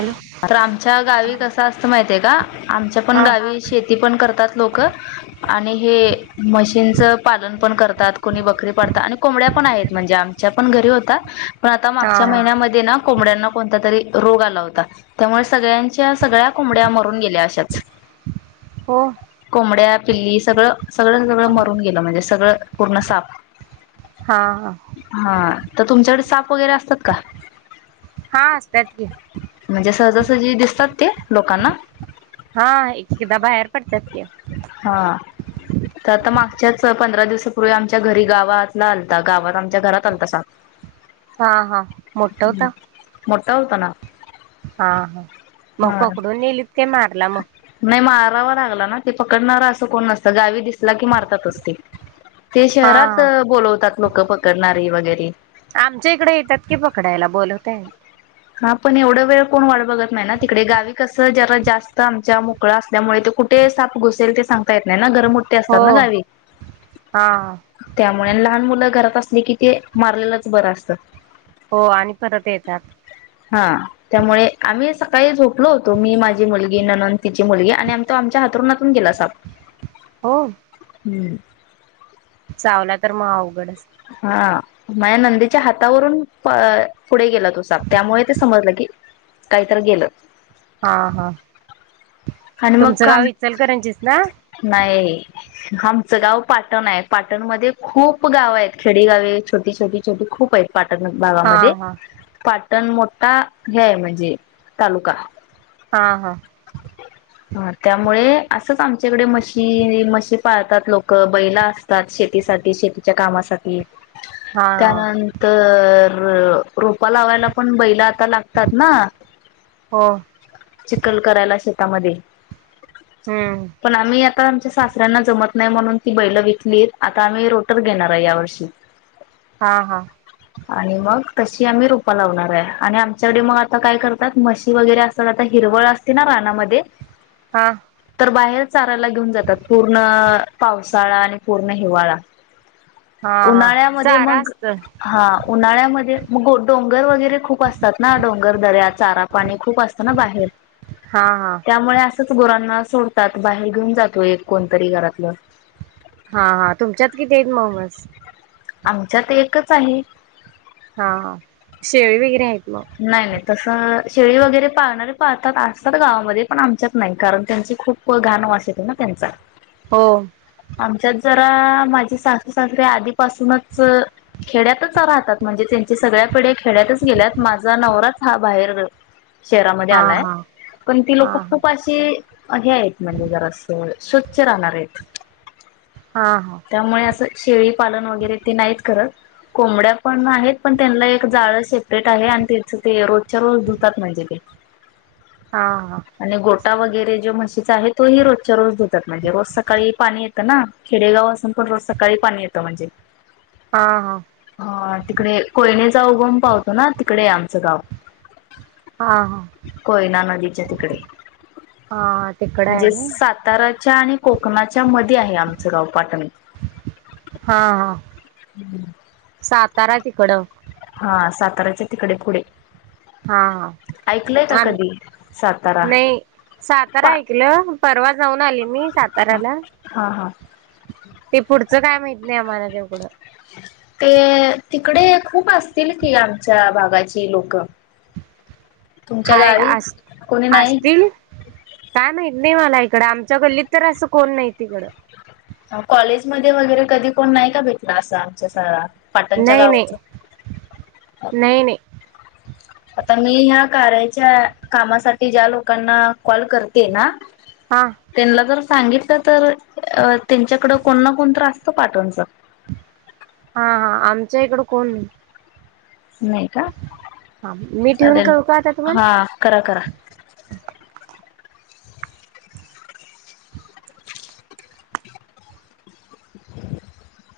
Hello तर आमच्या गावी कसं असतं माहिती आहे का? आमच्या पण हा गावी शेती पण करतात लोकं आणि हे मशीन्चं पालन पण करतात कोणी बकरी पाडतात आणि कोंबड्या पण आहेत म्हणजे आमच्या पण घरी होत्या पण आता हा मागच्या महिन्यामध्ये ना कोंबड्यांना कोणतं तरी रोग आला होता त्यामुळे सगळ्यांच्या सगळ्या कोंबड्या मरून मरून गेल्या आशाचं हो कोंबड्या पिल्ली सगळं सगळं सगळं मरून गेलं म्हणजे सगळं पूर्णसाप हा हा. हिथं तुमच्याकडे साप वगैरे असतात का? हा असत्यात कि म्हणजे सहजासहजी दिसतात ते लोकांना? हा एककदा बाहेर पडतात क हा. आता मागच्याच पंधरा दिवसापूर्वी आमच्या घरी गावातनं आलता गावात आमच्या घरात आलता साप. हा हा मोठाता जावतना. हा हा मग पकडून नेलीत काय मारला मग रावा लागला ना. पकडणारा असं कोण नसत गावी दिसला की मारतातचते. ते हा शहरात हा बोलवतात लोक पकडणार. वगैरे आमच्या इकडे येतात की पकडायला बोलवतय. हा पण एवढं वेळ कोण वाढ बघत नाही ना तिकडे गावी कसं जरा जास्त आमच्या मोकळां असल्यामुळे ते कुठे साफ घुसेल ते सांगता येत नाही ना. हो असतात गा हा त्यामुळे ल आप घरात अस कि ते मारलेलंच बरं असतं. हो आणि परत येतात. हा त्यामुळे आम्ही सकाळी झोपलो होतो मी माझी मुलगी न िची मुलगी आणि आम आमच्या हातरून ून गेला साप हो. हम्. चावला तर मग अवघड. माया नंदीच्या हातावरून पुढे गेला तो साप त्यामुळे ते समजलं की काहीत गेलं. हा हा. आणि मग तुमचं गाव काम इचलकरंजीच ना नाही. चं गाव पाटण आहे पाटणमध्येध्ये खूप गावं आहेत खेडे गावे छोटी छोटी छोटी खूप आहेत. पाटक हा भागामध्ये हा पा पण मोठा हे आहे म्हणजे तालुका हा हा. ह त्यामुळे असंच आमच्याकडे मशी मशी पाळतात लोक बैला असतात शेतीसाठी शेतीच्या कामासाठी हा हा त्यानंतर रोपा लावायला पण बैला लागतात ना हो चिकल करायला. मध्ये हम्म पण आम्ही आता आमच्या सासऱ्यांना जमत. नाही म्हणून ती बैल विकली आता आम्ही रोटर घेणार आहे या वर्षी. हा हा. आणि मग तशी आम्ही रुपा लावणार आहे आणि आमच्याकडे मग आता काय करतात म्हशी वगैरे असात आता हिरवळ असते ना रानामध्ये हा. तर बाहेर चारायला घेऊन जातात पूर्ण पावसाळा आणि पूर्ण हिवाळा हा हा उन्हाळ्यामध्ये चारा मग असत हा उन्हाळ्यामध्ये मग डोंगर वगैरे खूप असतात ना डोंगर दर्यात चारा पाणी खूप असतना बाहेर हा हा त्यामुळे ोरांना सोडतात बाहेर घेऊन जातो एक कोणतरी घरातलं हा हा तुमच्यात किती आहेत मग म्हस आमच्यात एकच आहे हा शेळी वगैरे आहेत मग नाही नाही तसं शेळी वगैरे पाहणारे पाहतात असतात गावामध्ये पण आमच्यात नाही कारण त्यांचे खूप गाण वास येते ना त्यांच हो आमच्यात जरा माझी सासू सासरीे आधीपासूनच खेड्यातच राहतात म्हणजे त्यांची सगळ्या पिढ्या खेड्यातच गेल्यात माझा नवराच हा बाहेर ग शहरामध्ये हा आलाय हा पण ती हा लोक खूप अशी हे आहेत म्हणजे जरा अस स्वच्छ राहणार आहेत हा हा त्यामुळे असं शेळीपालन वगैरे ते नाहीत करत कोंबड्या पण आहेत पण त्यांना एक जाळ सेपरेट आहे आणि त्याच ते रोजच्या रोज धुतात म्हणजे ते हा हा आणि गोटा वगैरे ज म्हशी आहे तोही रोजच्या रोज दो म्हणजेज सकाळी पाणी ना खेडेगाव असून पण रोज सकाळी पाणी येतं म्हणजे हा हा हा ह तिकडे कोयने जा उघम पावतो तिकडे आहे आमचं गाव हा हा कोयना नदीच्या तिकडे हा तिकडं आहे म्हणजे होय. सातारा आणि कोकणाच्या मध्ये आहे आमचं गाव पाटण हा हा सात ताराची कडव हा साताऱ्याच्या तिकडे पुढे हा हा ऐकलंय का आणि कधी सातारा नाही सातारा पा ऐकलं परवा जाऊन आली मी साताऱ्याला हा ह ते पुढचं काय माहित नाही आम्हाला तेवढं ते तिकडे खूप असतील की आमच्या भाग जगाची लोक तुमच्या हाय गावी अस कोणी नाही असतील काय माहि नाही मला इकडं आमच्या कल्लीत तर असं कोण नाही तिकडं कॉलेज मध्ये वगैरे कधी कोण नाही का भेटला असं आमच्या सग नाही नाही नाही नाही आता मी ह्या कारयच्या कामासाठी ज्या लोकांना कॉल करते ना हा त्यांला तर सांगितलं तर त्यांच्याकड कोण ना कोण त्रासत पाठणच हा हा आमच्या इकड कोण नाही नाही का हा मी ठेवून चालेल करू का आता तुम्हाला हा करा करा [unintelligible]